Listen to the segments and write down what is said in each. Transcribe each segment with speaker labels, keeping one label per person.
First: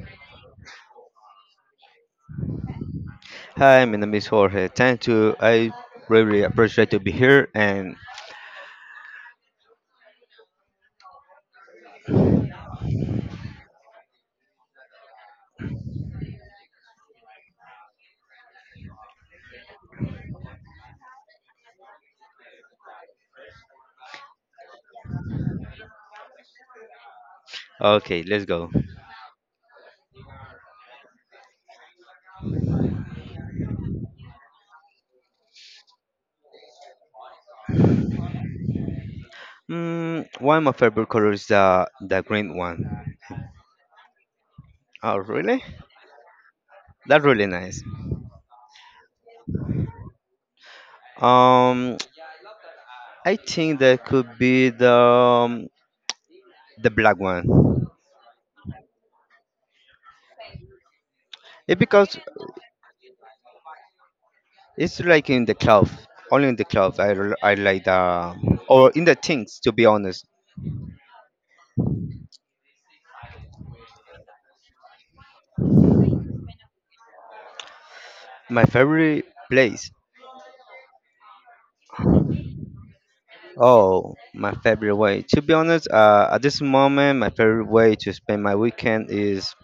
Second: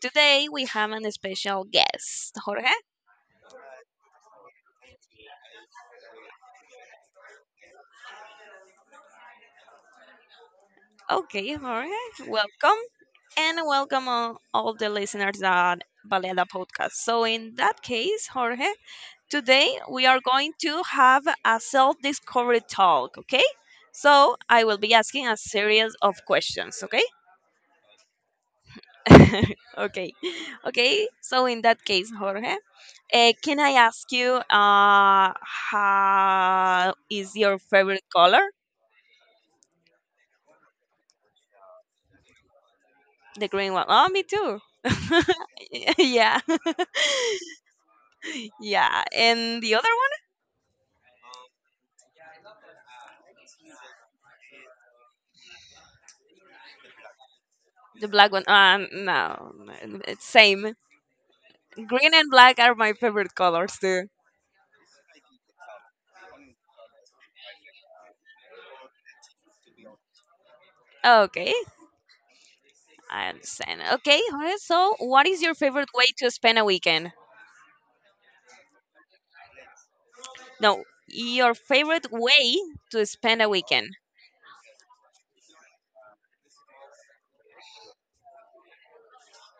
Speaker 1: Today we have an special guest, Jorge.
Speaker 2: Hi, my name is Jorge. Thank you. I really appreciate to be here. And
Speaker 1: Okay, Jorge, welcome, and welcome all the listeners at Balera Podcast. So, in that case, Jorge, today we are going to have a self-discovery talk. Okay, so I will be asking a series of questions. Okay,
Speaker 2: okay, let's go.
Speaker 1: okay, okay, so in that case, Jorge, can I ask you how is your favorite color?
Speaker 2: One of my favorite colors is the green one.
Speaker 1: The green one. Oh, me too.
Speaker 2: Oh, really?
Speaker 1: Yeah.
Speaker 2: That's really nice.
Speaker 1: Yeah, and the other
Speaker 2: Um, I think that could be the the black one.
Speaker 1: one, the black one. No, it's same.
Speaker 2: It because
Speaker 1: Green and black are my favorite colors too.
Speaker 2: it's like in the cloth, only in the cloth. I like the or in the things. To be honest,
Speaker 1: Okay, I understand. Okay, Jorge, so what is your favorite way to spend a weekend?
Speaker 2: my favorite place
Speaker 1: No, your favorite way to spend a weekend.
Speaker 2: oh, my favorite way. To be honest, at this moment, my favorite way to spend my weekend is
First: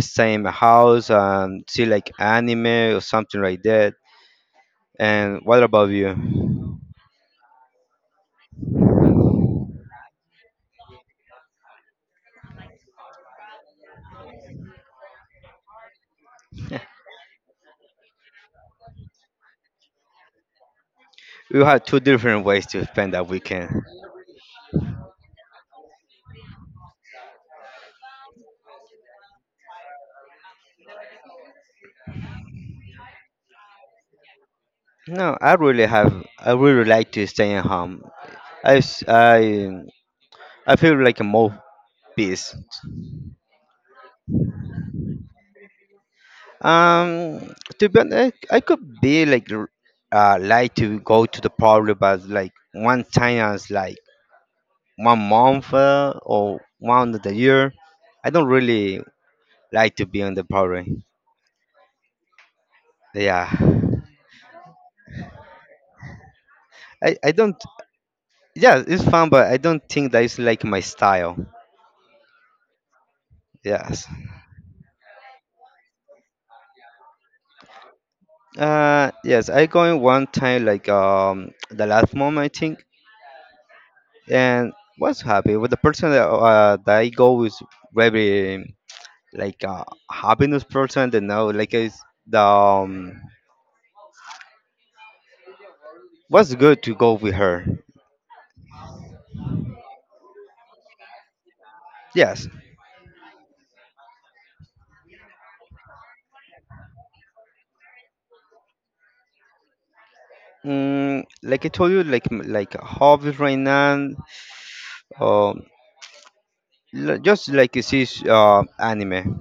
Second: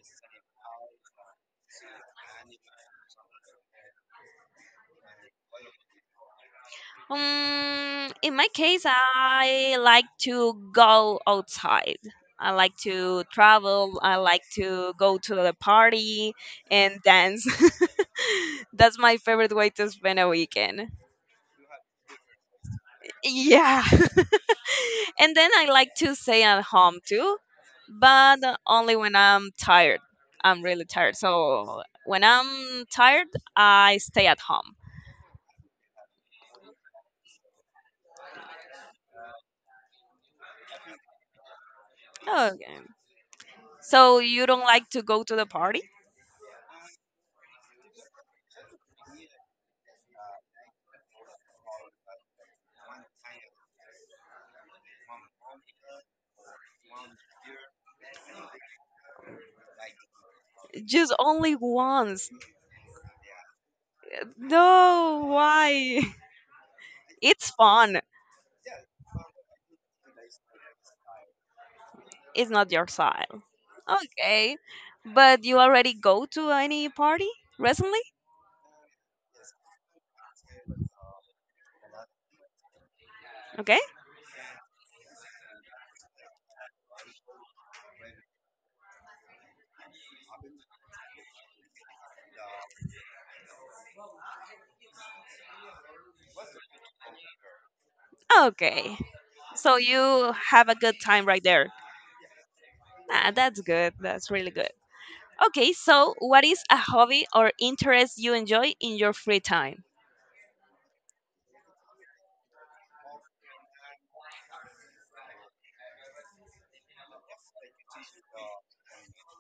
Speaker 2: stay in my house and see like anime or something like that. And what about you?
Speaker 1: In my case, I like to go outside. I like to travel. I like to go to the party and dance. That's my favorite way to spend a weekend.
Speaker 2: You have two different ways to spend that weekend.
Speaker 1: Yeah. And then I like to stay at home too, but only when I'm tired. I'm really tired. So when I'm tired, I stay at home.
Speaker 2: No, I really have. I really like to stay at home. I, s- I, I feel like a more peace.
Speaker 1: Okay. So you don't like to go to the party?
Speaker 2: To be honest, I could be like like to go to the party, but like one time I was like. One month or one of the year. I don't really like to be on the party.
Speaker 1: Just only once.
Speaker 2: Yeah,
Speaker 1: No, why?
Speaker 2: I, I
Speaker 1: It's
Speaker 2: don't.
Speaker 1: fun.
Speaker 2: Yeah, it's fun, but I don't think that is like my style.
Speaker 1: It's not your style.
Speaker 2: Yes.
Speaker 1: Okay. But you already go to any party recently?
Speaker 2: Yes, I going one time like the last month I think,
Speaker 1: Okay.
Speaker 2: and was happy with the person that that I go with very, like happiness person. That know like is the was good to go with her.
Speaker 1: Okay. So you have a good time right there.
Speaker 2: Yes.
Speaker 1: Ah, that's good. That's really good. Okay, so what is a hobby or interest you enjoy in your free time?
Speaker 2: Like I told you, like hobbies right now, um, just like you see anime,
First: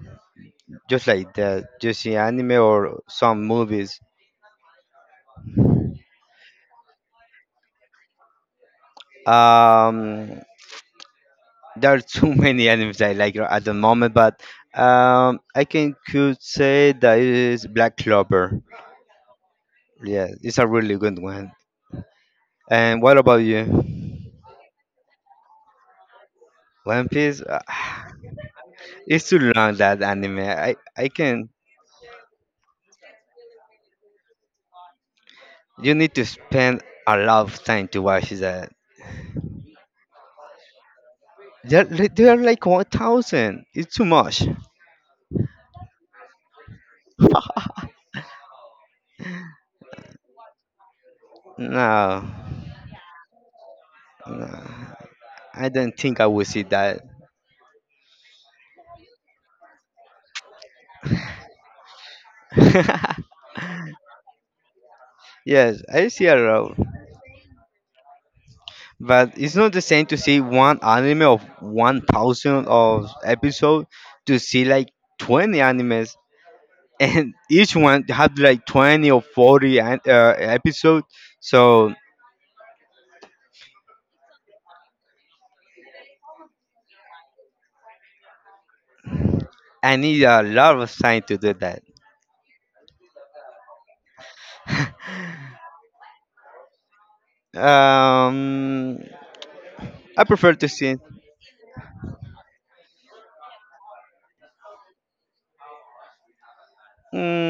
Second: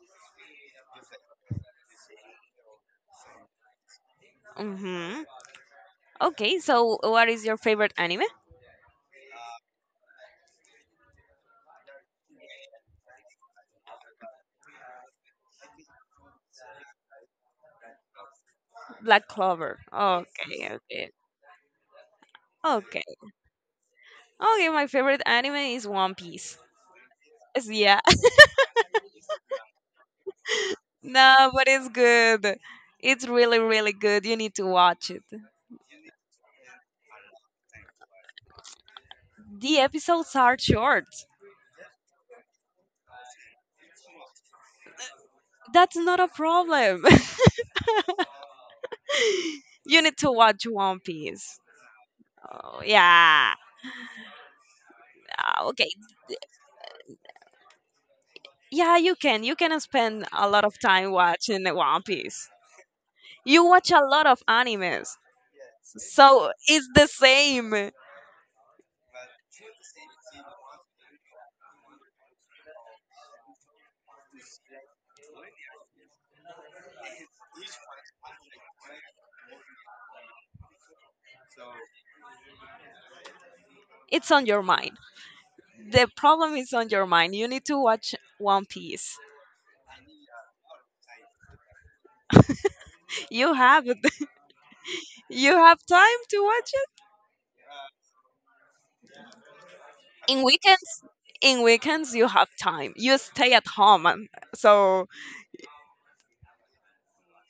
Speaker 2: just like that, just see anime or some movies.
Speaker 1: Mm-hmm. Okay, so what is your favorite anime?
Speaker 2: Um, there are too many animes I like at the moment, but I can could say that it is Black Clover.
Speaker 1: Black Clover.
Speaker 2: Yeah, it's a
Speaker 1: Okay,
Speaker 2: really
Speaker 1: okay.
Speaker 2: good one. And
Speaker 1: Okay.
Speaker 2: what about you?
Speaker 1: Okay, my favorite anime is One Piece.
Speaker 2: One Piece?
Speaker 1: Yes. Yeah.
Speaker 2: Ah, it's too long that anime. I can.
Speaker 1: No, but it's good. It's really, really good. You need to watch it.
Speaker 2: You need to spend a lot of time to watch that.
Speaker 1: The episodes are short.
Speaker 2: There are like 1,000. It's too much.
Speaker 1: That's not a problem. You need to watch One Piece.
Speaker 2: No,
Speaker 1: Oh, yeah.
Speaker 2: no,
Speaker 1: Ah,
Speaker 2: I
Speaker 1: okay.
Speaker 2: don't think I will see that.
Speaker 1: Yeah, you can. You can spend a lot of time watching the One Piece. You watch a lot of animes.
Speaker 2: Yes, I see a
Speaker 1: So
Speaker 2: lot.
Speaker 1: it's the same.
Speaker 2: But it's not the same to see one anime of 1,000 of episode to see like 20 animes. And each one have like 20 or 40 episode. So
Speaker 1: It's on your mind. The problem is on your mind. You need to watch One Piece.
Speaker 2: I need a lot of time to do that.
Speaker 1: You have you have time to watch
Speaker 2: Um, I
Speaker 1: in
Speaker 2: prefer to see.
Speaker 1: weekends. In weekends you have time, you stay at home, so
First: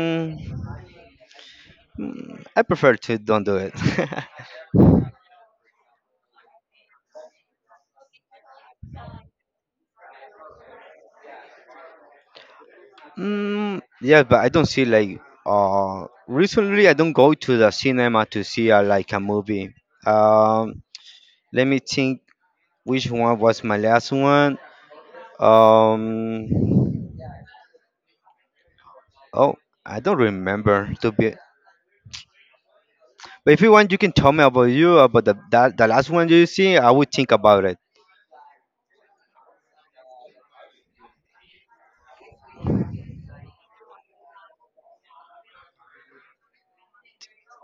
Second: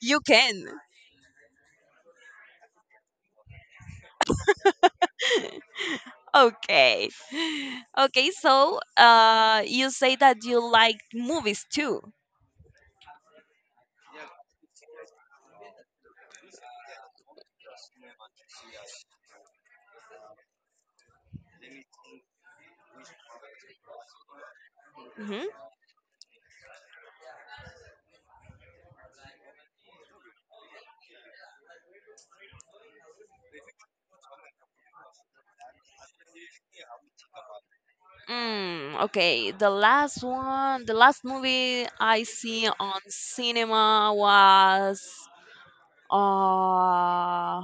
Speaker 1: you can.
Speaker 2: I prefer to don't do it.
Speaker 1: Okay. Okay, so you say that you like movies too.
Speaker 2: Mm, yeah, but I don't see like recently I don't go to the cinema to see like a movie. Um, Let me think which one was my last one.
Speaker 1: Hmm.
Speaker 2: Um, oh, I don't remember to be. But if you want, you can tell me about you about the last one you see. I would think about it.
Speaker 1: Mm, okay, the last one, the last movie I see on cinema was uh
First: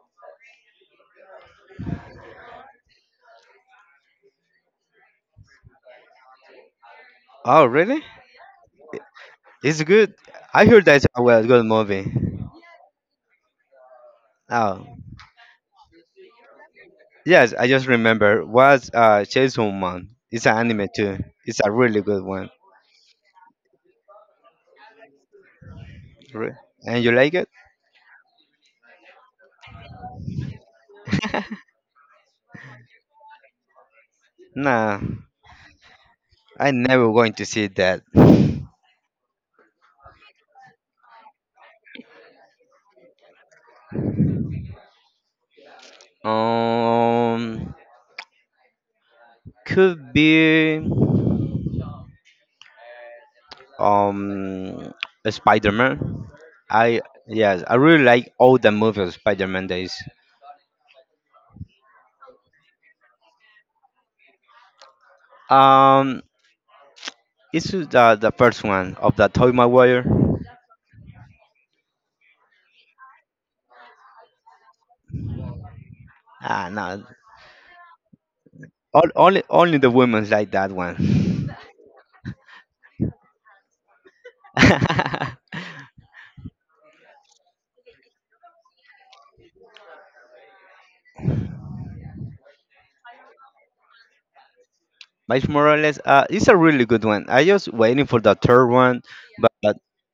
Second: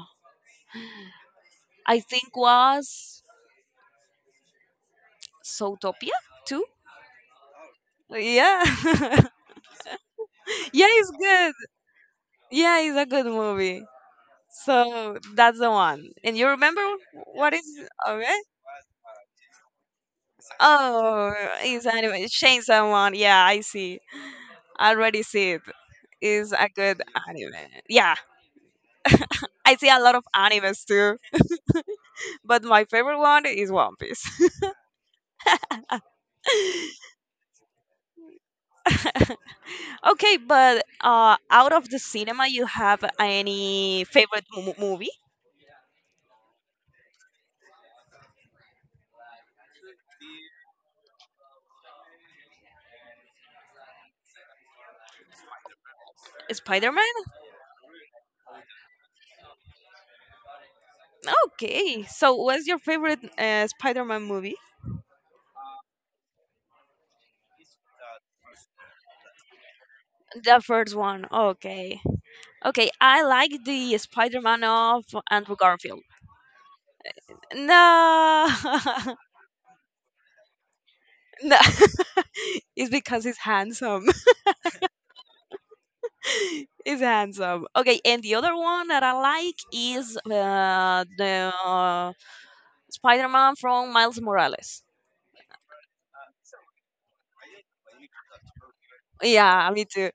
Speaker 1: I think was Zootopia too.
Speaker 2: Oh, really?
Speaker 1: Yeah.
Speaker 2: It's good. I heard
Speaker 1: Yeah,
Speaker 2: that's
Speaker 1: it's
Speaker 2: a well
Speaker 1: good.
Speaker 2: good movie.
Speaker 1: Yeah, it's a good movie.
Speaker 2: Oh,
Speaker 1: So that's the one. And you remember what
Speaker 2: yes,
Speaker 1: is?
Speaker 2: I just
Speaker 1: Okay?
Speaker 2: remember was Chainsaw Man. It's an anime too.
Speaker 1: Oh,
Speaker 2: It's a
Speaker 1: it's
Speaker 2: really
Speaker 1: anime.
Speaker 2: good one.
Speaker 1: Chainsaw someone. Yeah, I see. I already see it. It's
Speaker 2: Re-
Speaker 1: a good
Speaker 2: And you like it?
Speaker 1: anime. Yeah, I see a lot of animes too, but my favorite one is One Piece.
Speaker 2: Nah, I never going to see that.
Speaker 1: Okay, but out of the cinema, you have any favorite movie?
Speaker 2: Um, could be um Spider-Man. I
Speaker 1: Spider-Man.
Speaker 2: yes, I really like all the movies of Spider-Man days.
Speaker 1: Okay, so what's your favorite Spider-Man movie?
Speaker 2: Um, it's the first one of the Toy Maguire.
Speaker 1: The first one. Okay. Okay, I like the Spider-Man of Andrew Garfield.
Speaker 2: Ah, no,
Speaker 1: No.
Speaker 2: all, only only the women like that one.
Speaker 1: No. It's because he's handsome. He's handsome. Okay, and the other one that I like is the Spider-Man from Miles Morales.
Speaker 2: Miles Morales, it's a really good one. I just waiting for the third one,
Speaker 1: Yeah,
Speaker 2: but
Speaker 1: me too.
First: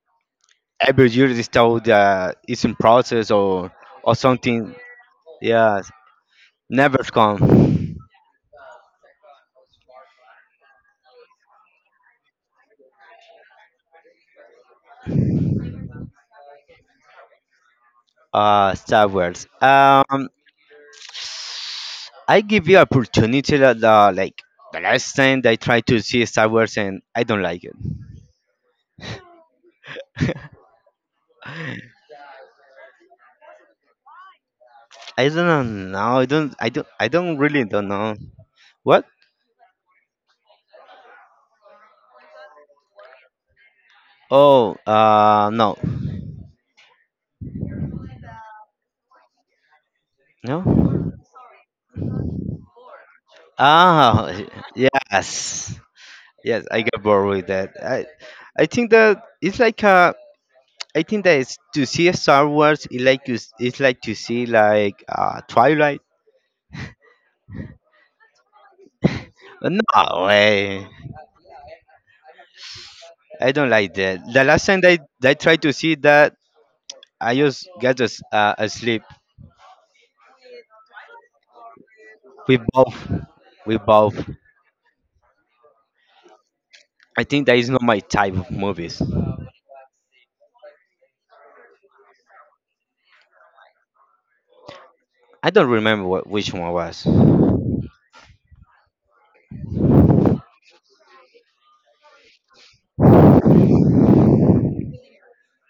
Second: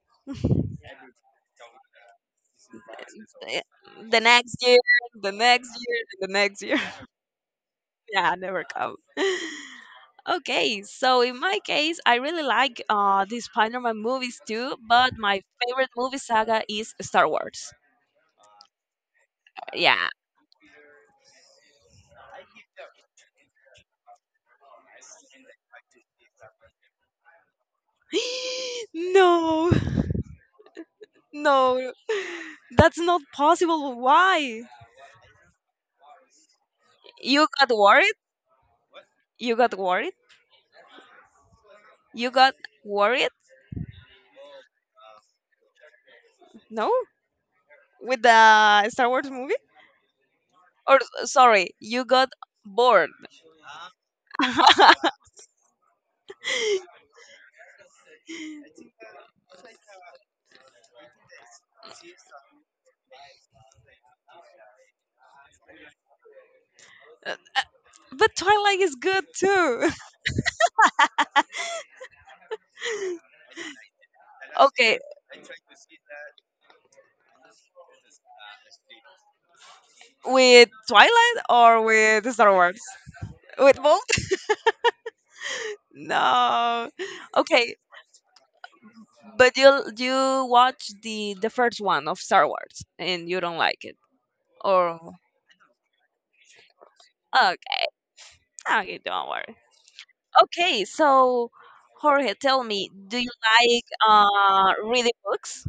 Speaker 2: every year is told that it's in process
Speaker 1: Eh,
Speaker 2: or
Speaker 1: the next
Speaker 2: something.
Speaker 1: year, the next
Speaker 2: Yes,
Speaker 1: year, the next year.
Speaker 2: never come.
Speaker 1: Yeah, never come. Okay, so in my case, I really like the Spider-Man movies too, but my favorite movie saga is Star Wars.
Speaker 2: Star Wars.
Speaker 1: Yeah.
Speaker 2: I give you opportunity that like the last time I tried to see Star Wars and I don't like it.
Speaker 1: No, no, that's not possible. Why?
Speaker 2: I don't know. No, I don't. I don't. I don't
Speaker 1: You
Speaker 2: really
Speaker 1: got
Speaker 2: don't know.
Speaker 1: worried?
Speaker 2: What?
Speaker 1: You got worried? You got worried?
Speaker 2: Oh, no,
Speaker 1: No, with the Star Wars movie?
Speaker 2: no.
Speaker 1: Or sorry, you got bored.
Speaker 2: Ah, yes, yes. I got bored with that. I think that it's like a I think that it's, to see a Star Wars is like it's like to see like Twilight.
Speaker 1: But Twilight is good too.
Speaker 2: No way. I don't like that. The last time that I,
Speaker 1: Okay,
Speaker 2: that I tried to see that, I just got asleep.
Speaker 1: with Twilight or with Star
Speaker 2: We
Speaker 1: Wars?
Speaker 2: both, we
Speaker 1: With both?
Speaker 2: both.
Speaker 1: No.
Speaker 2: I think that is
Speaker 1: Okay,
Speaker 2: not my type of movies.
Speaker 1: but you watch the first one of Star Wars and you don't like it, or
Speaker 2: I don't remember which one was.
Speaker 1: okay, okay, don't worry. Okay, so Jorge, tell me, do you like reading books?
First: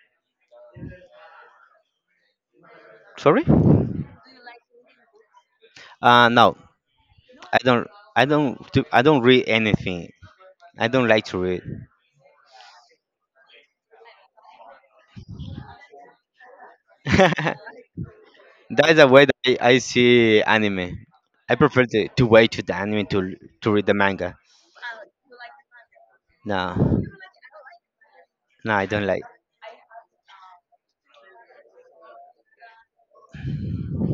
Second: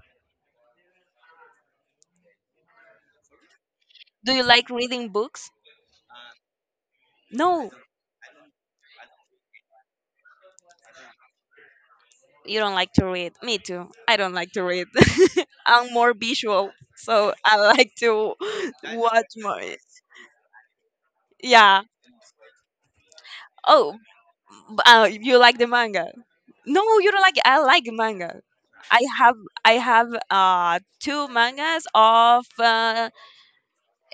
Speaker 2: Sorry?
Speaker 1: Do you like reading books?
Speaker 2: No, I
Speaker 1: No,
Speaker 2: don't. I don't. I don't read anything. I don't like to
Speaker 1: you don't like to read. Me too. I don't like to read. I'm more visual, so
Speaker 2: read.
Speaker 1: I like to
Speaker 2: That is the way
Speaker 1: watch
Speaker 2: that I,
Speaker 1: more.
Speaker 2: I see anime. I
Speaker 1: Yeah.
Speaker 2: prefer to wait to the anime to read the
Speaker 1: Oh,
Speaker 2: manga.
Speaker 1: you like the manga?
Speaker 2: No,
Speaker 1: No, you don't like it. I like manga.
Speaker 2: no, I
Speaker 1: I
Speaker 2: don't like.
Speaker 1: have I have two mangas of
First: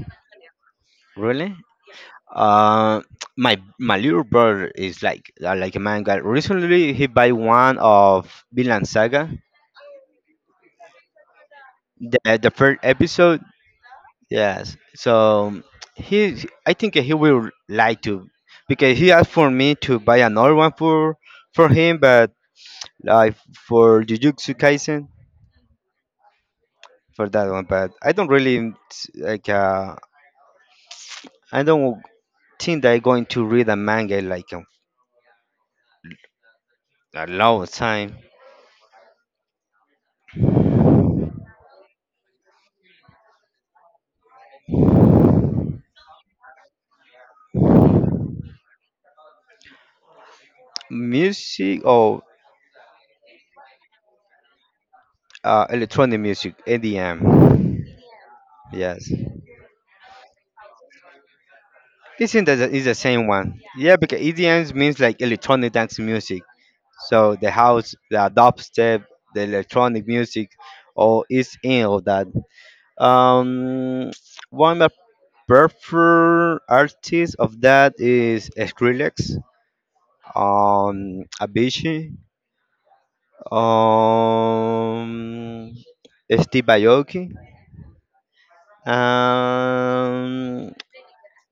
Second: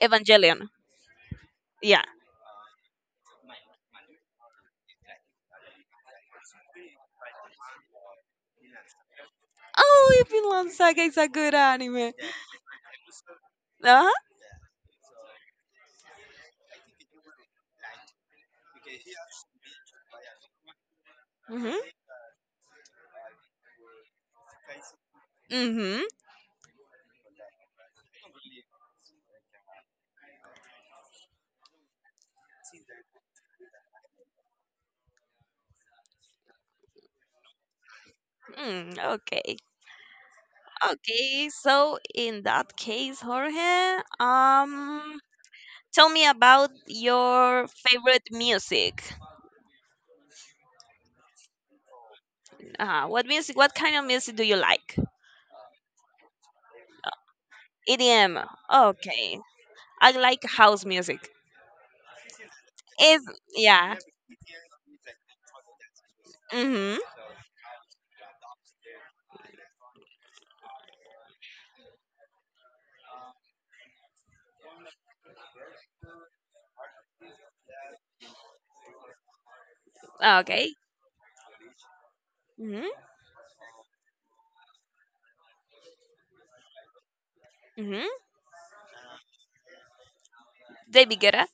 Speaker 1: Evangelion.
Speaker 2: Really?
Speaker 1: Yeah.
Speaker 2: Uh, my little brother is like a manga. Recently, he buy one of Vinland Saga,
Speaker 1: Oh, if you love Saga is a good anime.
Speaker 2: the first episode.
Speaker 1: Uh-huh.
Speaker 2: Yes. So I think he will like to, because he asked for me to buy another one for
Speaker 1: Mhm.
Speaker 2: him, but like for Jujutsu Kaisen.
Speaker 1: Mhm.
Speaker 2: For that one, but I don't really like. I don't think that I'm going to read a manga like a long time.
Speaker 1: Mm, okay. Okay. So in that case, Jorge, tell me about your favorite music.
Speaker 2: Music or
Speaker 1: What music, what kind of music do you like?
Speaker 2: electronic music, EDM.
Speaker 1: EDM.
Speaker 2: Yes,
Speaker 1: Okay. I like house music.
Speaker 2: this thing that is the
Speaker 1: If
Speaker 2: same one. Yeah,
Speaker 1: yeah.
Speaker 2: because EDM means like electronic dance music.
Speaker 1: Mhm.
Speaker 2: So the house, the dubstep, the electronic music, all is in all that. Um, One of my preferred artists of that is Skrillex,
Speaker 1: Okay.
Speaker 2: Abishi,
Speaker 1: Hmm.
Speaker 2: um, Steve Aoki.
Speaker 1: Hmm.
Speaker 2: um,
Speaker 1: David Guetta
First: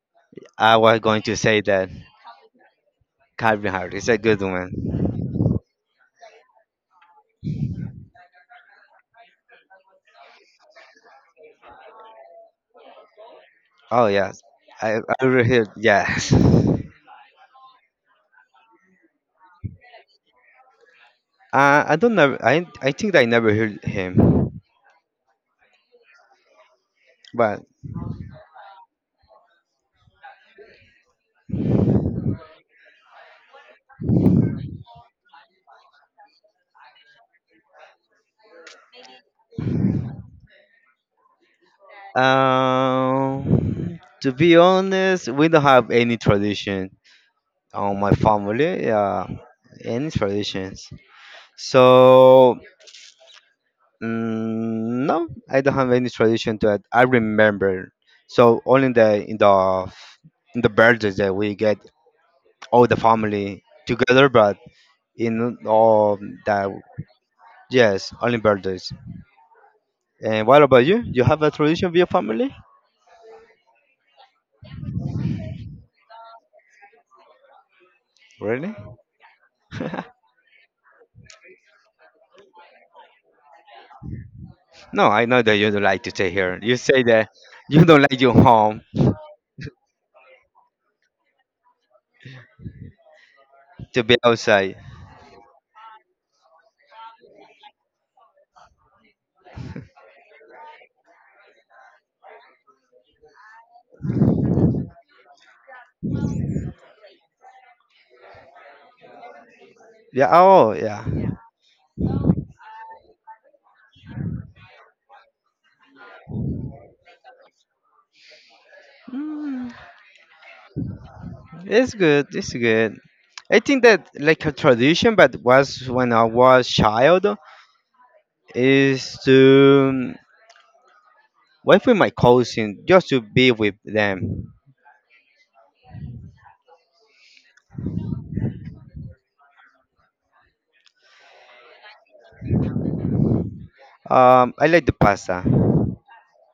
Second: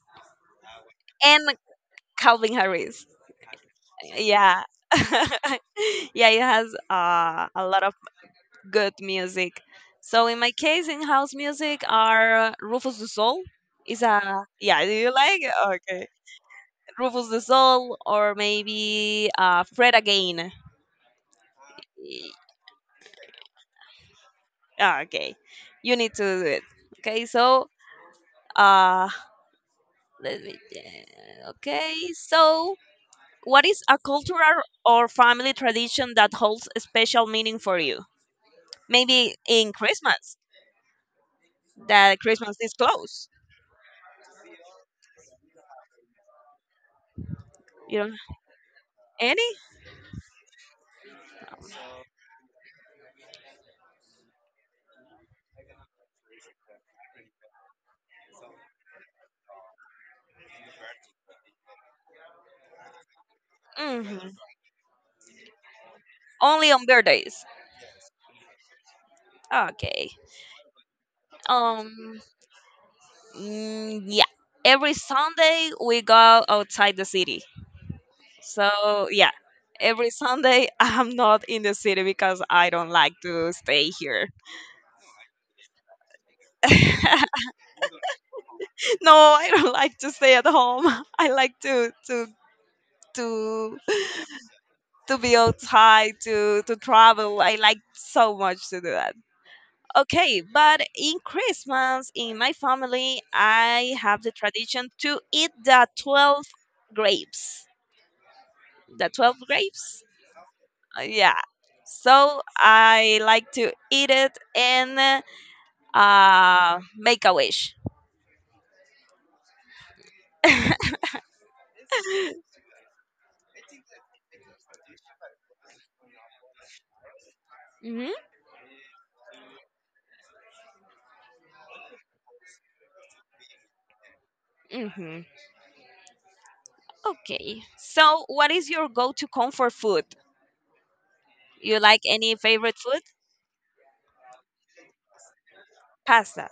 Speaker 2: I was going to
Speaker 1: and
Speaker 2: say that
Speaker 1: Calvin Harris.
Speaker 2: Calvin Harris is a good
Speaker 1: Yeah.
Speaker 2: one.
Speaker 1: Yeah, it has a lot of good music. So in my case, in house music are Rufus the Soul. Is
Speaker 2: Oh, yes,
Speaker 1: a yeah? Do
Speaker 2: I
Speaker 1: you
Speaker 2: I
Speaker 1: like
Speaker 2: really
Speaker 1: it?
Speaker 2: heard
Speaker 1: Okay.
Speaker 2: yes.
Speaker 1: Rufus the Soul or maybe Fred again?
Speaker 2: I don't
Speaker 1: Y-
Speaker 2: know. I think I never heard him,
Speaker 1: ah, okay, you need to do it. Okay,
Speaker 2: but
Speaker 1: so uh, let me. Yeah, okay, so what is a cultural or family tradition that holds a special meaning for you? Maybe in Christmas, that Christmas is close.
Speaker 2: to be honest, we don't have any tradition on
Speaker 1: You
Speaker 2: my
Speaker 1: don't
Speaker 2: family. Yeah,
Speaker 1: any?
Speaker 2: any traditions. So, no, I don't have any tradition to it. I remember. So only in the birthdays that we get all the family together,
Speaker 1: Hmm.
Speaker 2: but in all that,
Speaker 1: Only on birthdays.
Speaker 2: yes, only birthdays.
Speaker 1: Okay.
Speaker 2: And what about you? You have a tradition with your
Speaker 1: Um.
Speaker 2: family?
Speaker 1: Mm, yeah. Every Sunday we go outside the city.
Speaker 2: Really?
Speaker 1: So yeah, every Sunday I'm not in the city because I don't like to stay here.
Speaker 2: No, I know that you don't like to stay here. You say that
Speaker 1: No,
Speaker 2: you don't like your home
Speaker 1: I don't like to stay at home. I like to to
Speaker 2: to be outside.
Speaker 1: to be outside, to travel. I like so much to do that. Okay, but in Christmas, in my family I have the tradition to eat the 12 grapes, the 12 grapes.
Speaker 2: Yeah. Oh, yeah.
Speaker 1: Yeah, so I like to eat it and make a wish.
Speaker 2: Mm, it's good. It's good. I think that like a tradition, but was when I was child,
Speaker 1: Hmm.
Speaker 2: is to wife with my cousin just to be with them.
Speaker 1: Hmm. Okay, so what is your go-to comfort food? You like any favorite food?
Speaker 2: I like the pasta.
Speaker 1: Pasta.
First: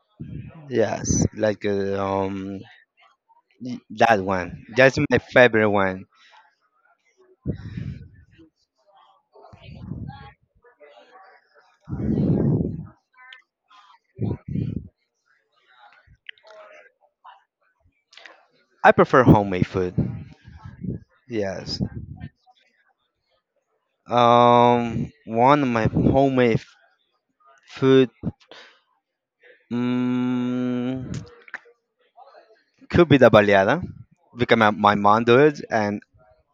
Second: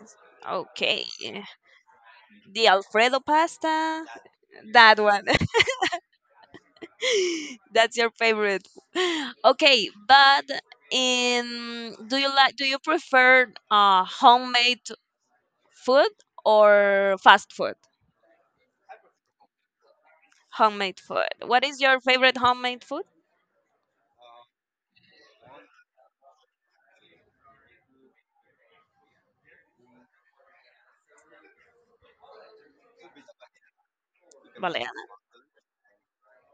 Speaker 1: Okay.
Speaker 2: Yes, like
Speaker 1: The Alfredo pasta.
Speaker 2: that one. That's
Speaker 1: That
Speaker 2: my
Speaker 1: one.
Speaker 2: favorite one.
Speaker 1: That's your favorite. Okay, but in do you like, do you prefer homemade food or fast food?
Speaker 2: I prefer homemade food.
Speaker 1: Homemade food. What
Speaker 2: Yes.
Speaker 1: is your favorite homemade food?
Speaker 2: One of my homemade food, mm, could be the baleada, because my
Speaker 1: Baleada.
Speaker 2: mom do it, and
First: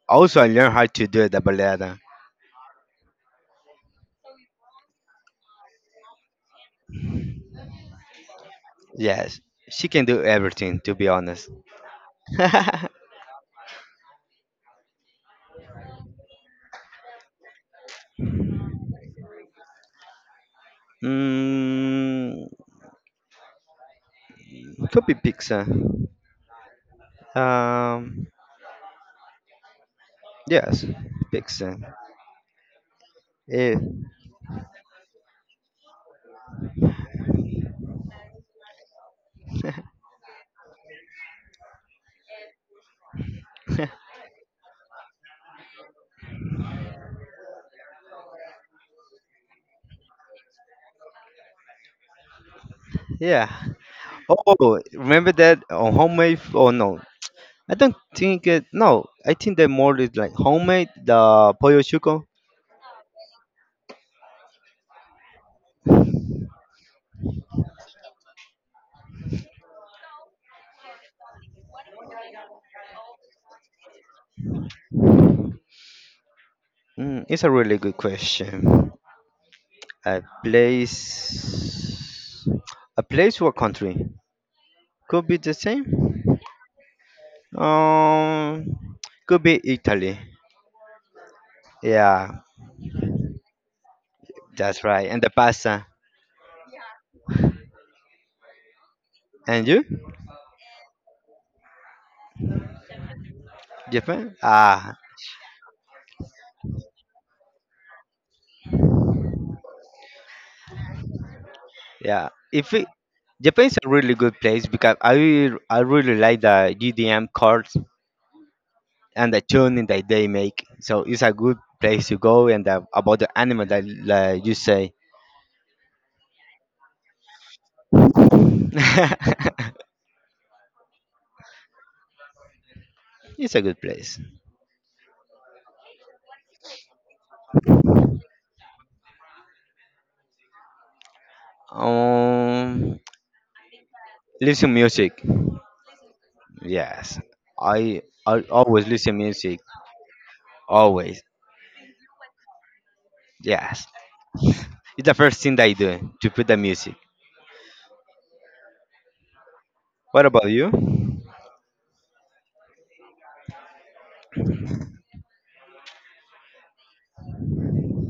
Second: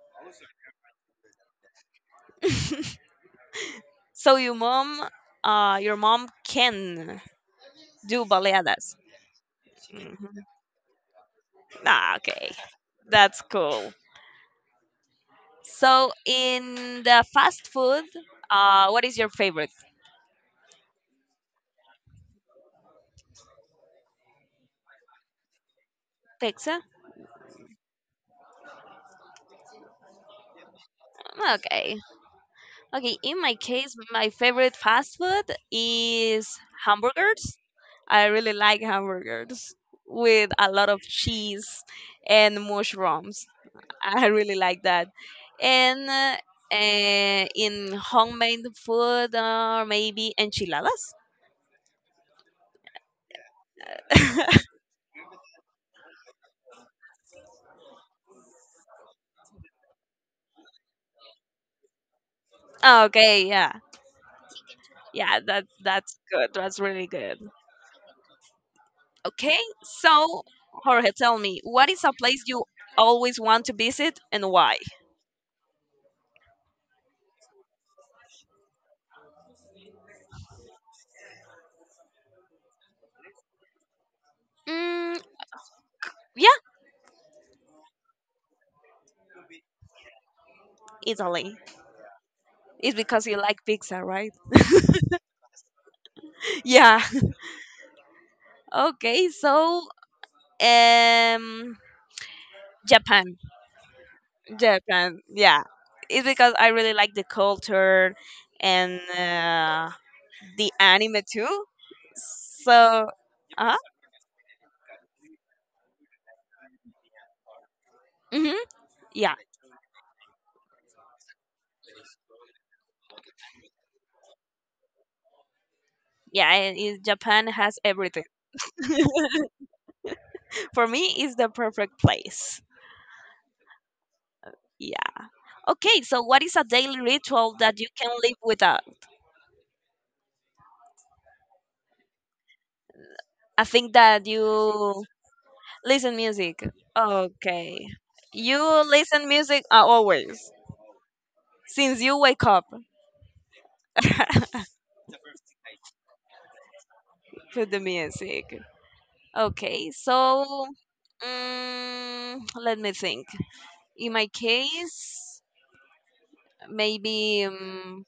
Speaker 2: also I learned how to do the baleada.
Speaker 1: So your mom can do baleadas.
Speaker 2: Yes, she can do
Speaker 1: Mhm.
Speaker 2: everything, to be honest.
Speaker 1: Ah, okay. That's cool. So in the fast food, what is your favorite?
Speaker 2: mm, could be pizza.
Speaker 1: Pizza?
Speaker 2: Um, yes, pizza.
Speaker 1: Okay. Okay, in my
Speaker 2: Eh,
Speaker 1: case, my favorite fast food is hamburgers. I really like hamburgers with a lot of cheese and mushrooms. I really like that. And in homemade food, or maybe enchiladas.
Speaker 2: yeah. Oh, remember that on homemade? Oh, no, I don't think it. No, I think that more is like homemade. The pollo chuco.
Speaker 1: Okay, yeah, yeah, that that's good. That's really good. Okay, so Jorge, tell me, what is a place you always want to visit and why?
Speaker 2: It's a really good question. A place, a place or country
Speaker 1: Mm,
Speaker 2: could be the same.
Speaker 1: yeah.
Speaker 2: Um, could be Italy.
Speaker 1: Italy.
Speaker 2: Yeah,
Speaker 1: It's because you like pizza, right?
Speaker 2: that's right. And the pasta.
Speaker 1: Yeah. Okay,
Speaker 2: And
Speaker 1: so
Speaker 2: you?
Speaker 1: um Japan.
Speaker 2: Japan? Ah,
Speaker 1: Japan. Yeah. It's because I really like the culture and the anime too.
Speaker 2: yeah. If it,
Speaker 1: So,
Speaker 2: Japan
Speaker 1: uh
Speaker 2: is a really good place because I really like the GDM cards
Speaker 1: hmm.
Speaker 2: and
Speaker 1: Yeah.
Speaker 2: the tuning that they make. So it's a good place to go and about the animal that like you say.
Speaker 1: Yeah, and it- Japan has everything. For me, it's the perfect place.
Speaker 2: It's a good place.
Speaker 1: Yeah. Okay, so what is a daily ritual that you can live without?
Speaker 2: Um,
Speaker 1: I think that
Speaker 2: Listen
Speaker 1: you
Speaker 2: music.
Speaker 1: listen music.
Speaker 2: Yes,
Speaker 1: Okay.
Speaker 2: I
Speaker 1: You
Speaker 2: always listen
Speaker 1: listen
Speaker 2: music.
Speaker 1: music, always
Speaker 2: Always.
Speaker 1: since you wake up.
Speaker 2: Yes, it's the first thing that I do, to put the music.
Speaker 1: Put the music. Okay.
Speaker 2: What about
Speaker 1: So,
Speaker 2: you?
Speaker 1: mm, let me think. In my case, maybe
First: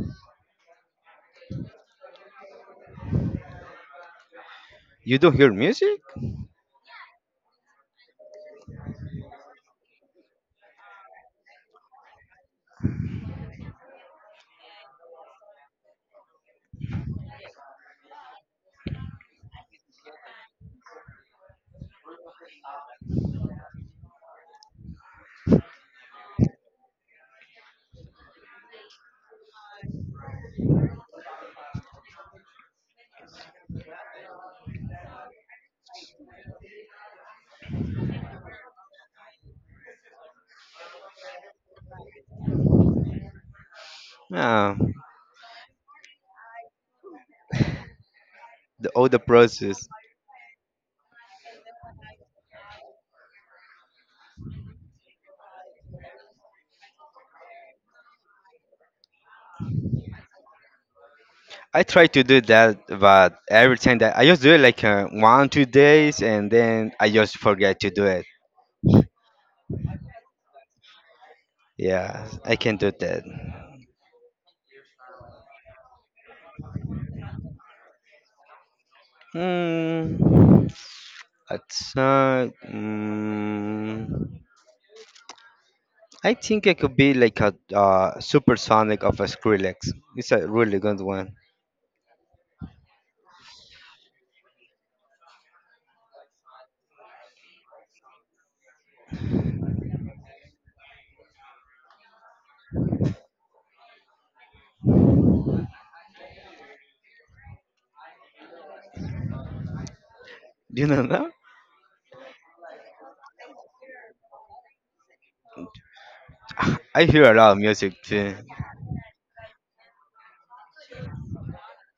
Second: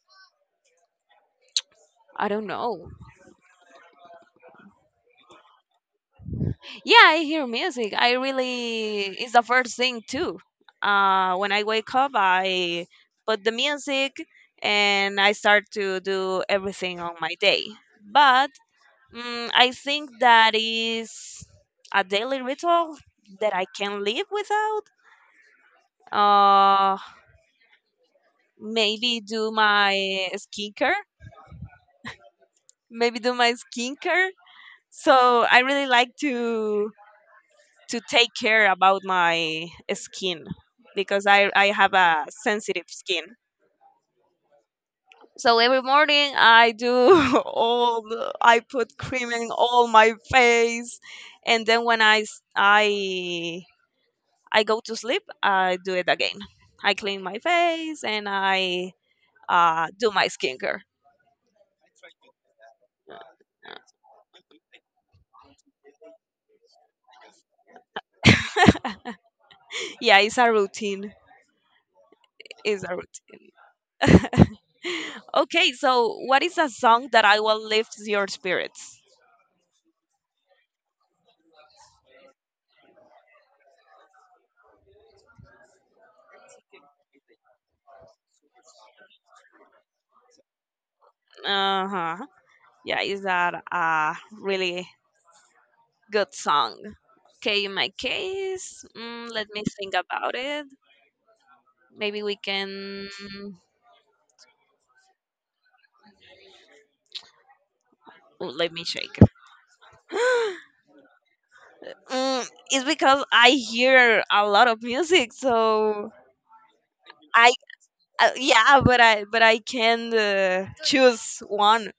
Speaker 1: I don't know.
Speaker 2: You do hear music?
Speaker 1: Yeah, I hear music. I really it's the first thing too. When I wake up, I put the music and I start to do everything on my day. But mm, I think that is a daily ritual that I can live without. Uh, Maybe do my skincare. Maybe do my skincare. So I really like to take care about my skin because I have a sensitive skin.
Speaker 2: Yeah,
Speaker 1: So every morning I do all the- I put
Speaker 2: all the
Speaker 1: cream in all
Speaker 2: process.
Speaker 1: my face, and then when I go to sleep, I do it again. I clean my face and I do my skincare.
Speaker 2: I try to do that, but every time that I just do it like one, 2 days, and then I just forget to do it.
Speaker 1: Yeah, it's a routine.
Speaker 2: Yeah, I can
Speaker 1: It's a
Speaker 2: do that.
Speaker 1: routine. Okay, so what is a song that I will lift your spirits?
Speaker 2: Hmm. Outside. I think it could be like a supersonic of a Skrillex. It's a really good one.
Speaker 1: Uh huh. Yeah, is that a really good song? Okay, in my case, mm, let me think about it. Maybe we can. Oh, let me shake.
Speaker 2: Do you know that?
Speaker 1: Mm, it's because I hear a lot of music, so
Speaker 2: I hear a
Speaker 1: I
Speaker 2: lot of music too.
Speaker 1: yeah, but I can choose one.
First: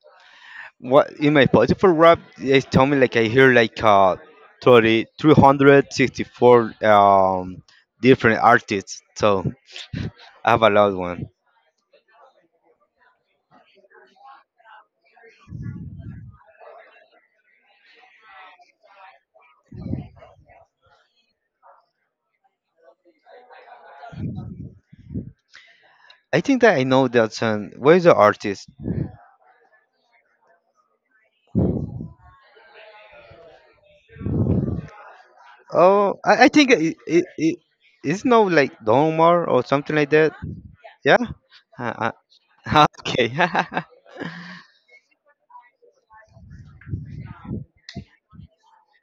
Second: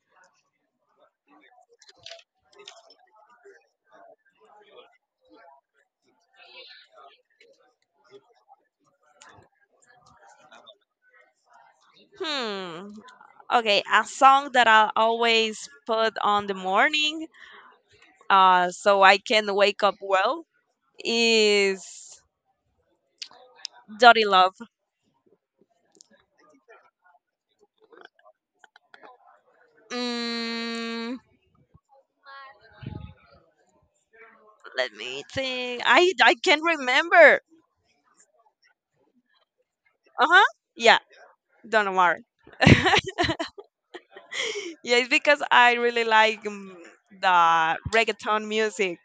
Speaker 2: What in my Spotify rap they tell me, like, I hear like 30, 364 different artists. So I have a lot one.
Speaker 1: Hmm. Okay, a song that I always put on the morning, so I can wake up well is "Dirty Love."
Speaker 2: I think that I know that song. Where is the artist?
Speaker 1: Mm, let me think.
Speaker 2: Oh,
Speaker 1: I
Speaker 2: I
Speaker 1: can't
Speaker 2: think it, it,
Speaker 1: remember.
Speaker 2: it it's no like Domar or something like
Speaker 1: Uh
Speaker 2: that.
Speaker 1: huh. Yeah,
Speaker 2: Yeah.
Speaker 1: Don
Speaker 2: Uh,
Speaker 1: Omar.
Speaker 2: okay.
Speaker 1: Yeah, it's because I really like mm, the reggaeton music.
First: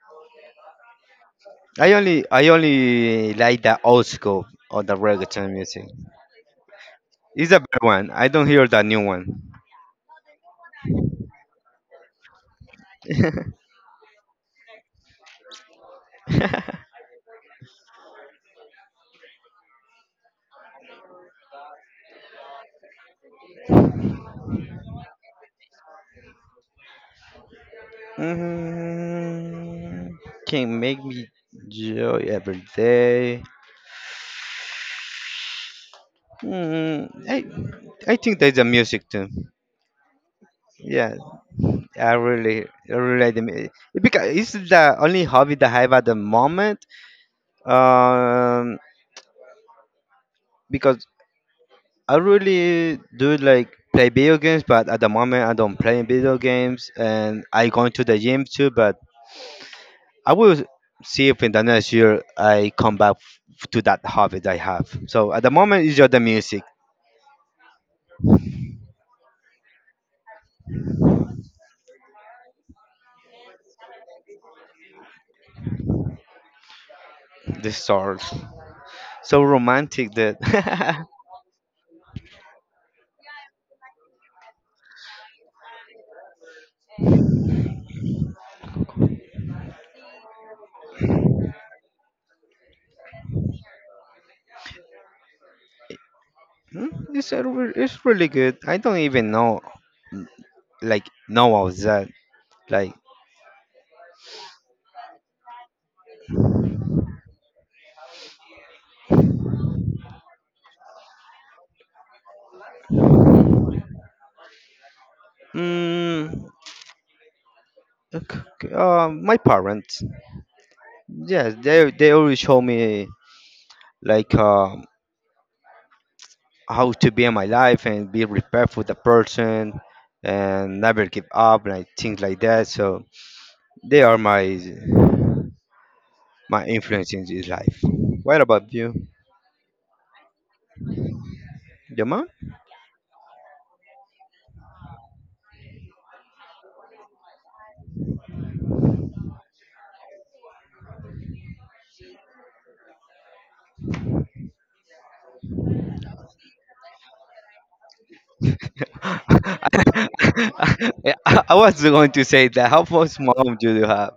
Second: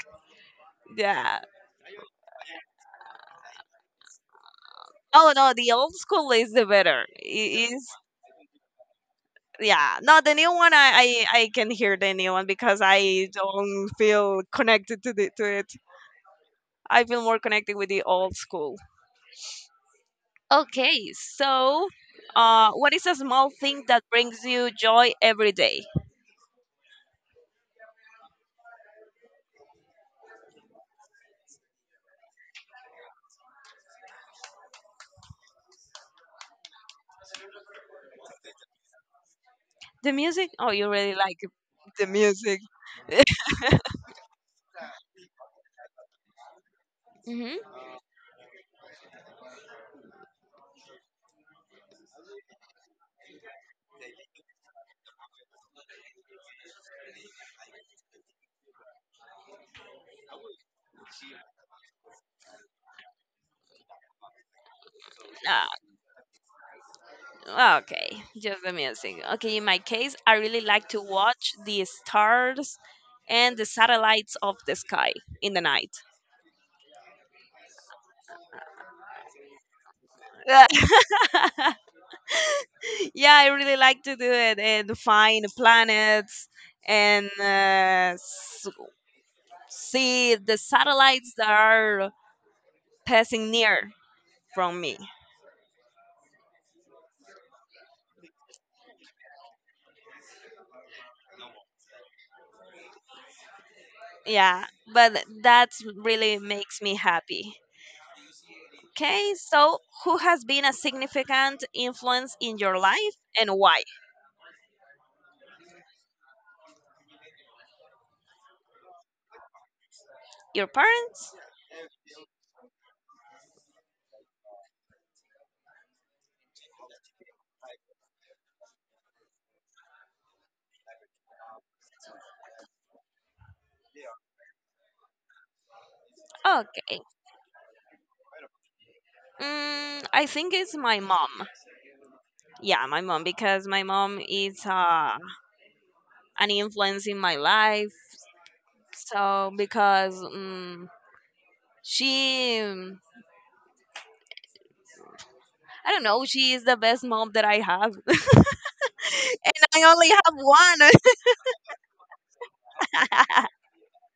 Speaker 1: Yeah.
Speaker 2: I only like the old school or the
Speaker 1: Oh
Speaker 2: reggaeton
Speaker 1: no, the
Speaker 2: music.
Speaker 1: old school is the better.
Speaker 2: It's a
Speaker 1: It
Speaker 2: better
Speaker 1: is
Speaker 2: one. I don't hear the new one.
Speaker 1: yeah. No, the new one I can hear the new one because I don't feel connected to the to it. I feel more connected with the old school. Okay, so what is a small thing that brings you joy every day?
Speaker 2: Mm, can make me joy every day. Mm, I I think there's a music too.
Speaker 1: The music. Oh, you
Speaker 2: Yeah,
Speaker 1: really like the
Speaker 2: I
Speaker 1: music.
Speaker 2: really I really like because it's the only hobby that I have at the moment.
Speaker 1: Hmm.
Speaker 2: Um, because I really do like play video games, but at the moment I don't play video games, and I go to the gym too, but I will see if in the next year I come back to that habit I have. So at the moment, it's just the music,
Speaker 1: Okay, just the music. Okay, in my case, I really like to watch the stars and the satellites of the sky in the night.
Speaker 2: the stars. So romantic that.
Speaker 1: Yeah, I really like to do it and find planets and see the satellites that are passing near from me.
Speaker 2: Hmm, it's it's really good. I don't even know like know of that. Like,
Speaker 1: Yeah, but that really makes me happy. Okay, so who has been a significant influence in your life and why?
Speaker 2: mm, ok, my parents,
Speaker 1: Your parents?
Speaker 2: yes, they always show me like how to be in my life and be prepared for the person and never give up, like things like that. So they are my
Speaker 1: Okay.
Speaker 2: influence in his life. What about you,
Speaker 1: Mm, I think it's my mom.
Speaker 2: your mom?
Speaker 1: Yeah, my mom because my mom is an influence in my life. So because mm, she, mm, I don't know, she is the best mom that I have, and I only have
Speaker 2: I was going to say that. How much
Speaker 1: one.
Speaker 2: mom do you have?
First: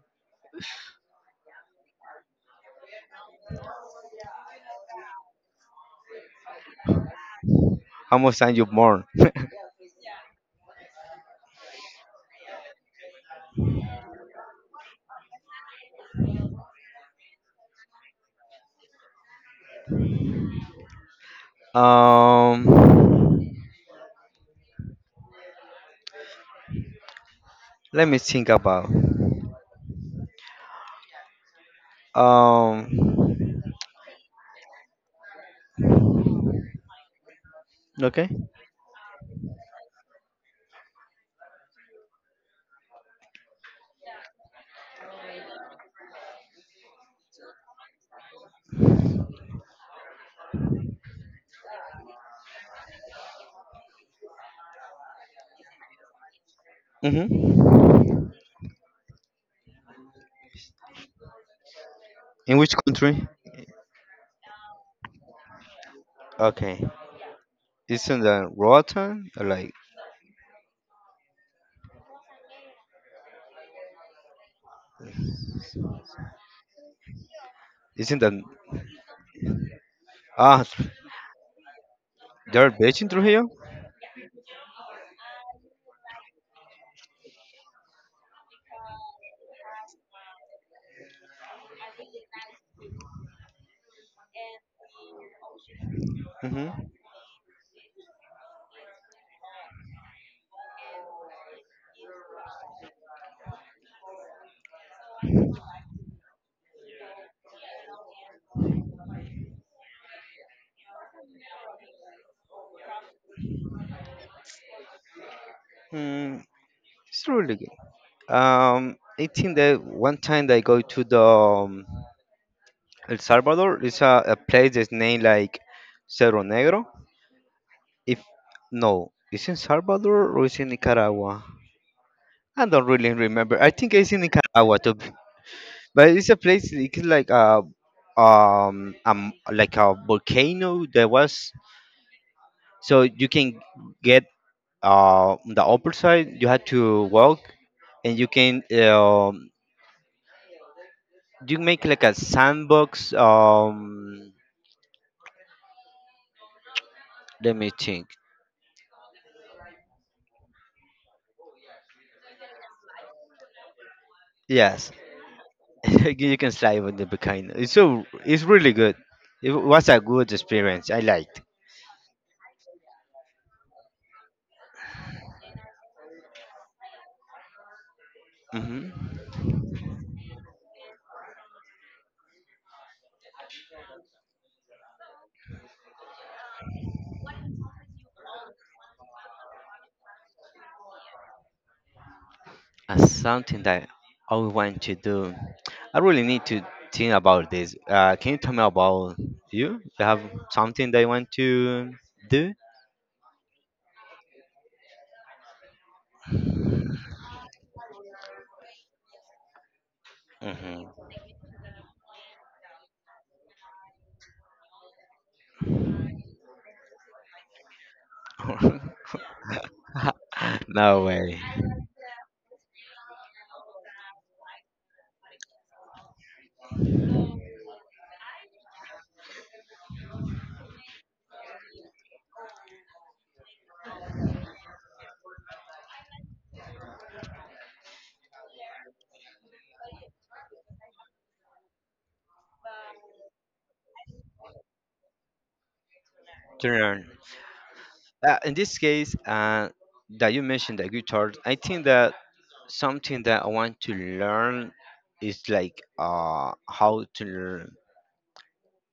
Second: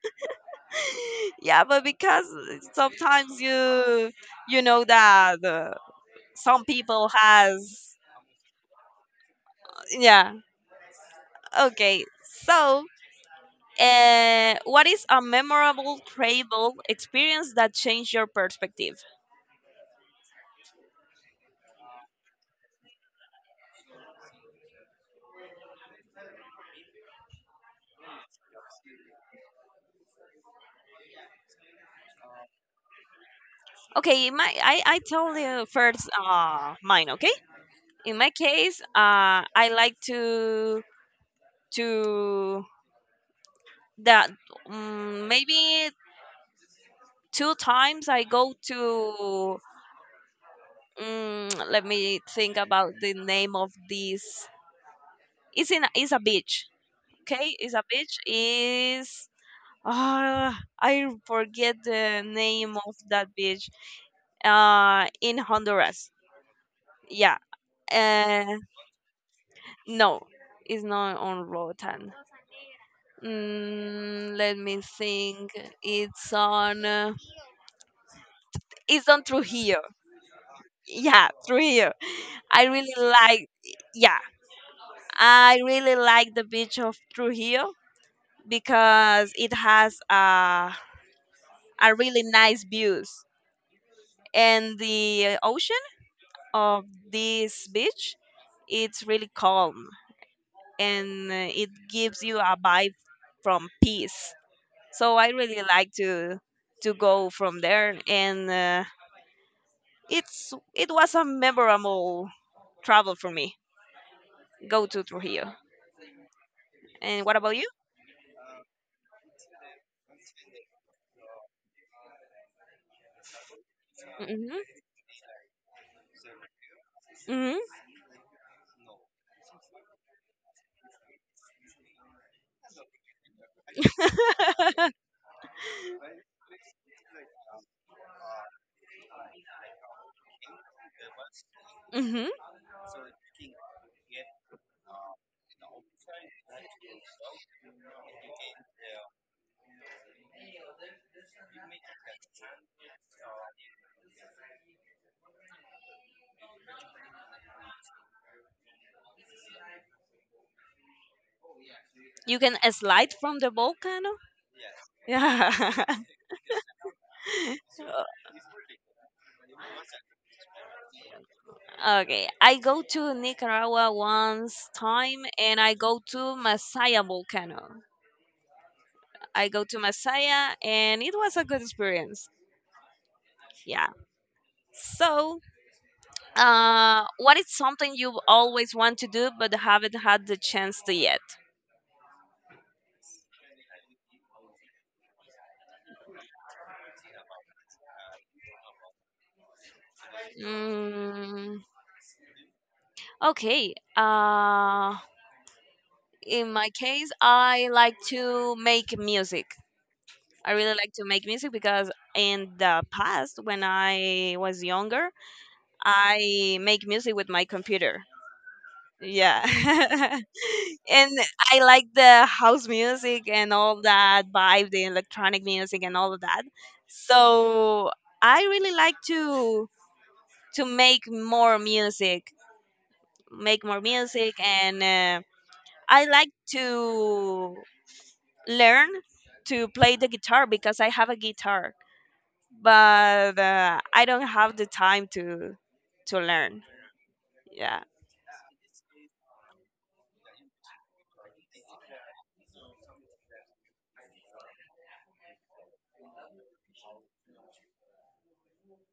Speaker 1: Yeah, but because sometimes you you know that some people has
Speaker 2: How much time you born?
Speaker 1: yeah. Okay, so what is a memorable travel experience that changed your perspective?
Speaker 2: Um, Let me think about. Um,
Speaker 1: Okay, I tell you first mine, okay? In
Speaker 2: okay.
Speaker 1: my case, I like to that mm maybe two times I go to let me think about the name of this. It's a beach. Okay, it's a beach.
Speaker 2: Mm-hmm.
Speaker 1: I forget the
Speaker 2: In which
Speaker 1: name of
Speaker 2: country?
Speaker 1: that beach. In Honduras.
Speaker 2: Okay.
Speaker 1: Yeah.
Speaker 2: Isn't that
Speaker 1: Uh,
Speaker 2: rotten? Like,
Speaker 1: no, it's not on Rotan. Let me think. It's on. Uh,
Speaker 2: isn't that
Speaker 1: it's on Trujillo.
Speaker 2: ah?
Speaker 1: Yeah, Trujillo. I
Speaker 2: They're
Speaker 1: really
Speaker 2: bitching through here.
Speaker 1: like. Yeah, I really like the beach of Trujillo because it has a really nice views and the ocean
Speaker 2: Hmm.
Speaker 1: of this beach, it's really calm and it gives you a vibe from peace. So I really like to go from there, and it was a memorable travel for me. Go to Trujillo.
Speaker 2: Mm,
Speaker 1: And
Speaker 2: it's
Speaker 1: what
Speaker 2: really
Speaker 1: about you?
Speaker 2: good. I think that one time that I go to the El Salvador, it's a
Speaker 1: Hmm.
Speaker 2: place that's named like Cerro Negro.
Speaker 1: Hmm.
Speaker 2: If no, it's in Salvador or it's in Nicaragua. I don't really remember. I think it's in Nicaragua too. But it's a place. It's like a volcano that was.
Speaker 1: Hmm.
Speaker 2: So you can get on the upper side. You had to walk, and you can you make like a sandbox. Let me think.
Speaker 1: You can slide from the volcano.
Speaker 2: Yes,
Speaker 1: Yeah.
Speaker 2: you can slide on the volcano. It's so it's really good. It was a good experience. I liked.
Speaker 1: Okay, I go to Nicaragua once time and I go to Masaya volcano.
Speaker 2: Hmm.
Speaker 1: I go to Masaya and it was a good experience. Yeah. So, what is something you've always want to do but haven't had the chance to yet?
Speaker 2: As something that I would want to do. I really need to think about this. Can you tell me about you? You have something that you want
Speaker 1: Mm,
Speaker 2: to do?
Speaker 1: okay. In my case, I like to make music. I really like to
Speaker 2: Hmm.
Speaker 1: make music because in the past, when I was younger, I make music with my computer. Yeah.
Speaker 2: No
Speaker 1: And
Speaker 2: way.
Speaker 1: I like the house music and all that vibe, the electronic music and all of that. So I really like to make more music and I like to learn to play the guitar because I have a guitar, but I don't have the time to learn.
Speaker 2: Turn.
Speaker 1: Yeah.
Speaker 2: In this case, that you mentioned the guitar, I think that something that I want to learn is like how to learn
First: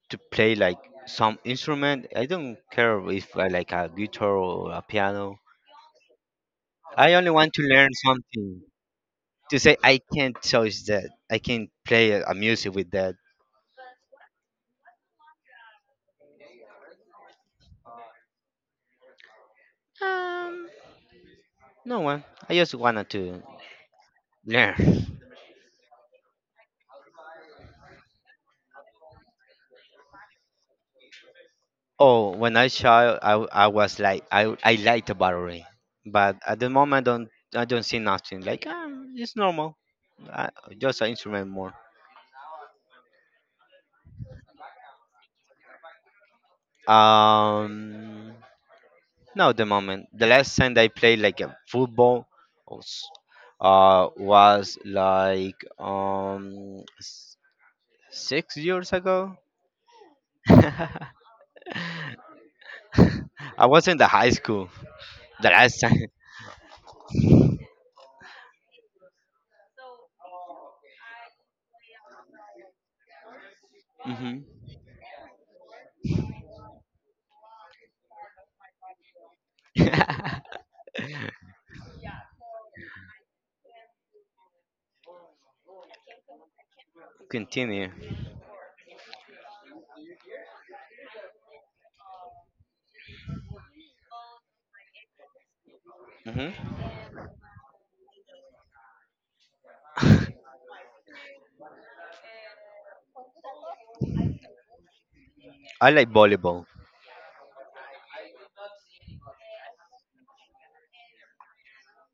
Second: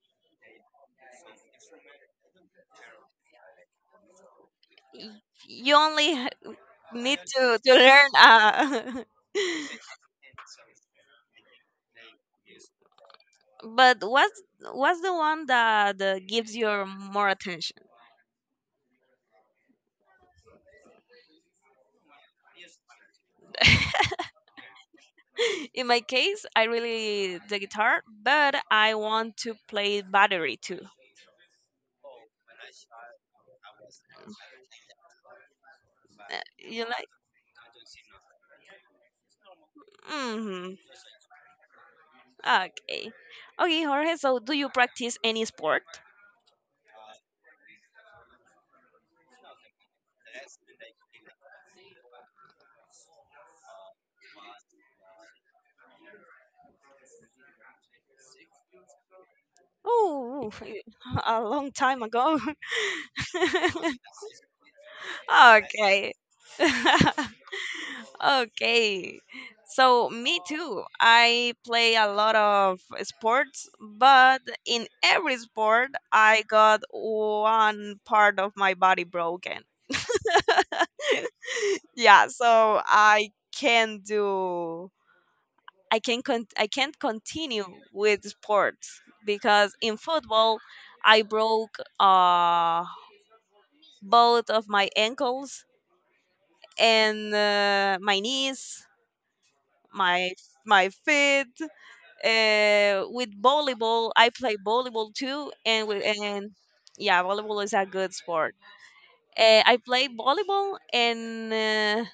Speaker 2: to play like some instrument. I don't care if I like a guitar or a piano.
Speaker 1: You only
Speaker 2: I
Speaker 1: need
Speaker 2: only
Speaker 1: to
Speaker 2: want to
Speaker 1: to
Speaker 2: learn
Speaker 1: learn
Speaker 2: something to say I can't touch that. I can't play a music with that.
Speaker 1: but what's the one that gives you more attention
Speaker 2: Um, no one. I just wanted to learn.
Speaker 1: in my case I really the guitar but I want to play battery too
Speaker 2: Oh, when I child, I was like I like the battery, but at the
Speaker 1: You
Speaker 2: moment
Speaker 1: like
Speaker 2: don't I don't see nothing. Like it's normal. I,
Speaker 1: mm
Speaker 2: just an instrument more.
Speaker 1: okay, okay, Jorge, so do you practice any sport?
Speaker 2: Um, no, the moment the last time I played like a football, was, was like 6 years ago.
Speaker 1: Oh,
Speaker 2: I
Speaker 1: a long time ago.
Speaker 2: was in the high school the last time.
Speaker 1: Okay. Okay. So me too. I play a lot of sports, but
Speaker 2: Hmm.
Speaker 1: in every sport I got one part of my body broken. Yeah, so I can't continue
Speaker 2: Continue.
Speaker 1: with sports because in football I broke both of my ankles
Speaker 2: Hmm.
Speaker 1: and my knees, my my feet with volleyball, I play volleyball too, and
Speaker 2: I
Speaker 1: with
Speaker 2: like
Speaker 1: and
Speaker 2: volleyball.
Speaker 1: yeah, volleyball is a good sport. I played volleyball and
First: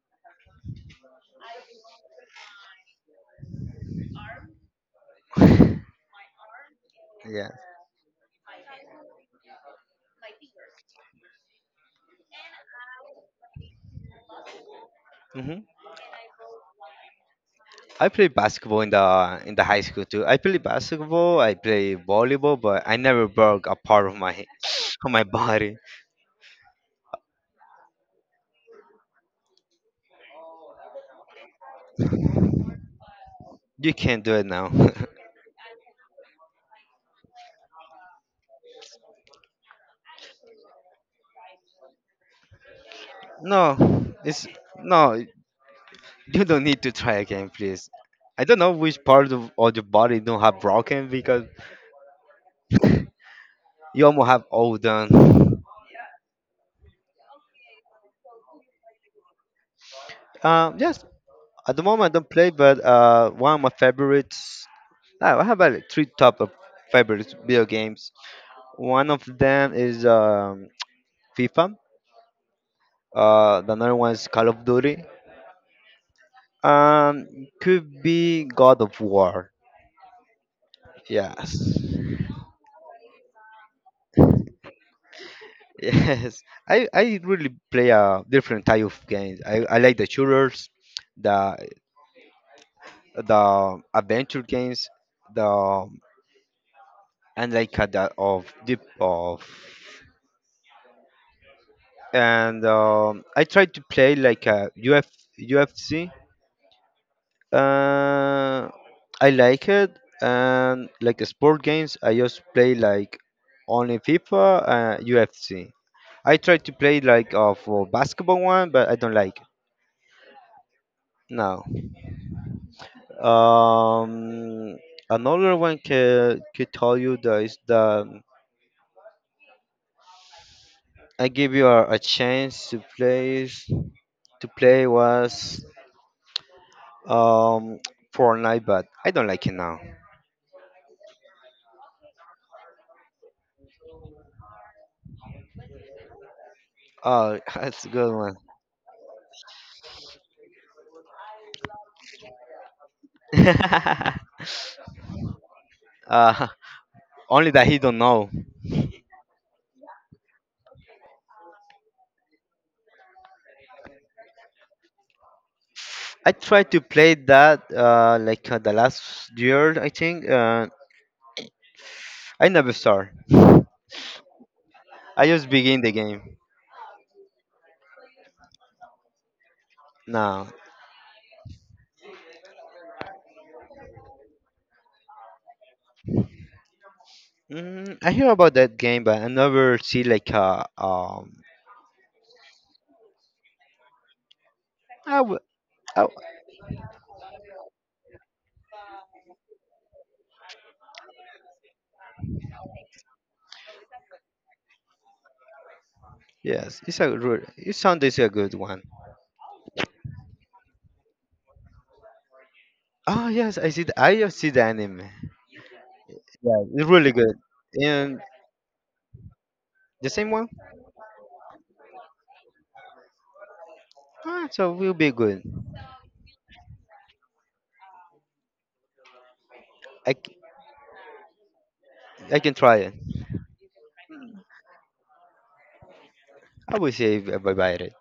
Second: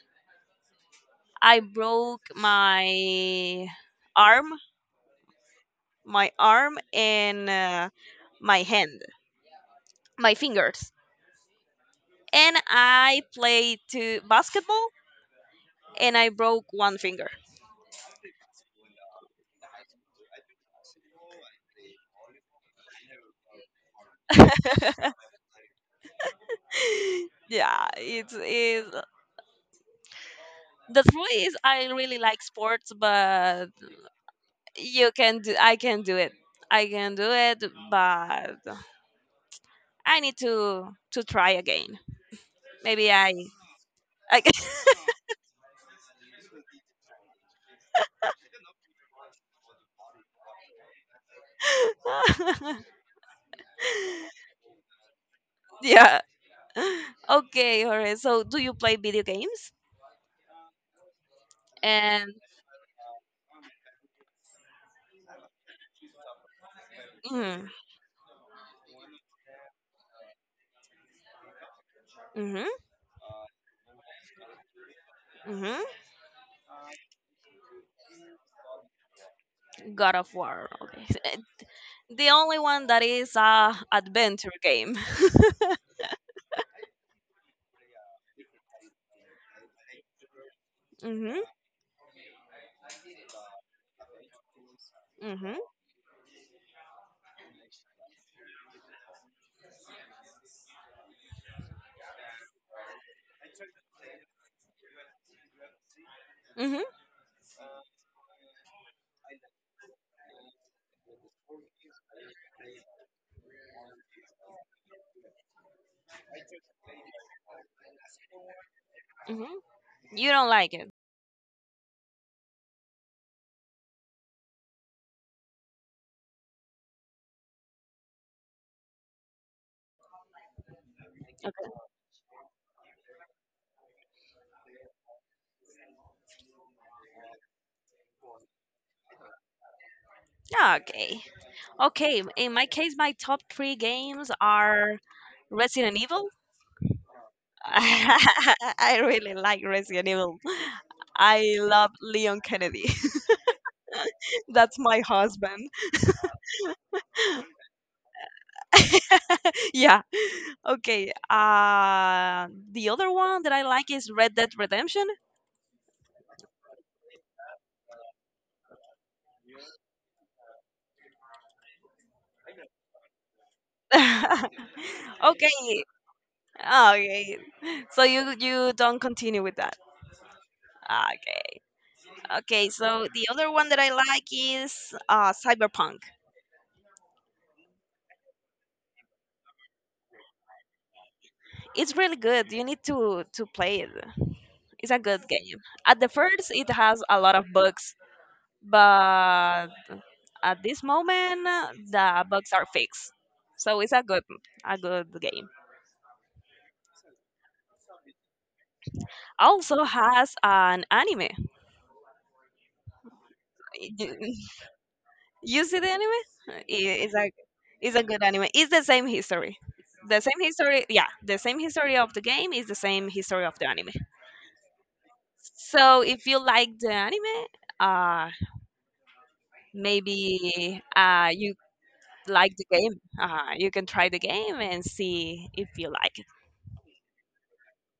Speaker 1: I broke arm, my arm and
Speaker 2: Yeah.
Speaker 1: my hand, my fingers, and I played to basketball
Speaker 2: Hmm.
Speaker 1: and I broke one finger.
Speaker 2: I play basketball in the high school too. I play basketball. I play volleyball, but I never broke a part of my of my body.
Speaker 1: Yeah, it's is the truth is I really like sports, but
Speaker 2: You can't do it now.
Speaker 1: you can do. I can do it but I need to try again maybe i
Speaker 2: No,
Speaker 1: i
Speaker 2: it's no. You don't need to try again, please. I don't know which part of your body don't have broken because you almost have all done.
Speaker 1: yeah okay Jorge so do you play video games?
Speaker 2: Yes, at the moment I don't
Speaker 1: and
Speaker 2: play, but one of my favorites. I have about like, three top of favorites video
Speaker 1: mm,
Speaker 2: games. One of them is FIFA.
Speaker 1: hmm.
Speaker 2: The another one is Call of Duty.
Speaker 1: Hmm.
Speaker 2: Um, could be God of War.
Speaker 1: God of War, okay.
Speaker 2: Yes.
Speaker 1: The only one that is a adventure game.
Speaker 2: Yes, I really play a different type of games. I like the shooters,
Speaker 1: Hmm.
Speaker 2: the the adventure games,
Speaker 1: Hmm.
Speaker 2: the and like the of deep of and I try to play like a UFC.
Speaker 1: Hmm.
Speaker 2: Uh, I like it and like the sport games. I just play like only FIFA and UFC. I try to play like of for basketball one, but I don't like it.
Speaker 1: Hmm. You don't like it?
Speaker 2: No. Um, Another one can could tell you that is that I give you a chance to play was um Fortnite, but I don't like it now.
Speaker 1: Okay, okay. Okay, in my case my top three games are Resident Evil.
Speaker 2: Oh, that's a good one.
Speaker 1: I really like Resident Evil. I love Leon Kennedy. That's my husband.
Speaker 2: Uh, only that he don't know.
Speaker 1: Yeah. Okay. The other one that I like is Red Dead Redemption.
Speaker 2: I tried to play that like the last year I think. I never start. I just begin
Speaker 1: Okay.
Speaker 2: the game
Speaker 1: Okay. So you don't continue with that.
Speaker 2: now.
Speaker 1: Okay. Okay. So the other one that I like is Cyberpunk.
Speaker 2: Mm, I hear about that game, but I never see like a
Speaker 1: It's really good. You need to play it. It's a
Speaker 2: I
Speaker 1: good
Speaker 2: will.
Speaker 1: game. At
Speaker 2: Oh,
Speaker 1: the first, it has a lot of bugs, but at this moment the bugs are fixed. So it's a good game.
Speaker 2: yes, it's a really, it sound is a good one.
Speaker 1: Also has an anime.
Speaker 2: Oh yes, I see. The, I just
Speaker 1: You,
Speaker 2: see the anime.
Speaker 1: you see the anime?
Speaker 2: Yeah,
Speaker 1: I-
Speaker 2: it's really
Speaker 1: It's a
Speaker 2: good.
Speaker 1: it's a
Speaker 2: And
Speaker 1: good anime. It's the same history.
Speaker 2: the
Speaker 1: The
Speaker 2: same
Speaker 1: same
Speaker 2: one.
Speaker 1: history, yeah. The same history of the game is the same history of the anime.
Speaker 2: Ah, so will be good.
Speaker 1: So if you like the anime, uh,
Speaker 2: I, c-
Speaker 1: maybe you
Speaker 2: I can
Speaker 1: like the
Speaker 2: try it.
Speaker 1: game. You can try the game and see if you like it.
Speaker 2: I will say if I buy it.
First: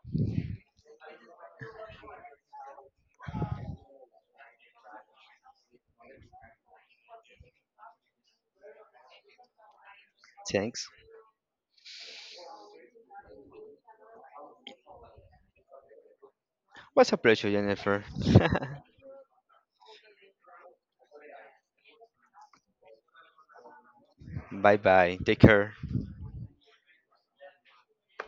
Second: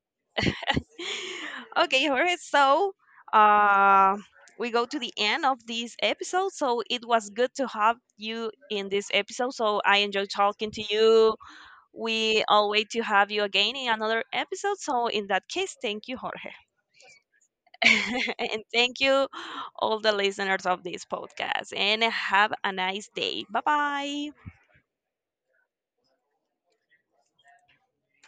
Speaker 1: Okay, Jorge. So, uh, we go to the end of this episode. So it was good to have you in this episode. So I enjoyed talking to
Speaker 2: Thanks.
Speaker 1: you. We all wait to have you again in another episode. So in that case, thank you, Jorge,
Speaker 2: What's a pleasure, Jennifer.
Speaker 1: and thank you all the listeners of this podcast. And have a nice day. Bye bye.
Speaker 2: Bye bye. Take care.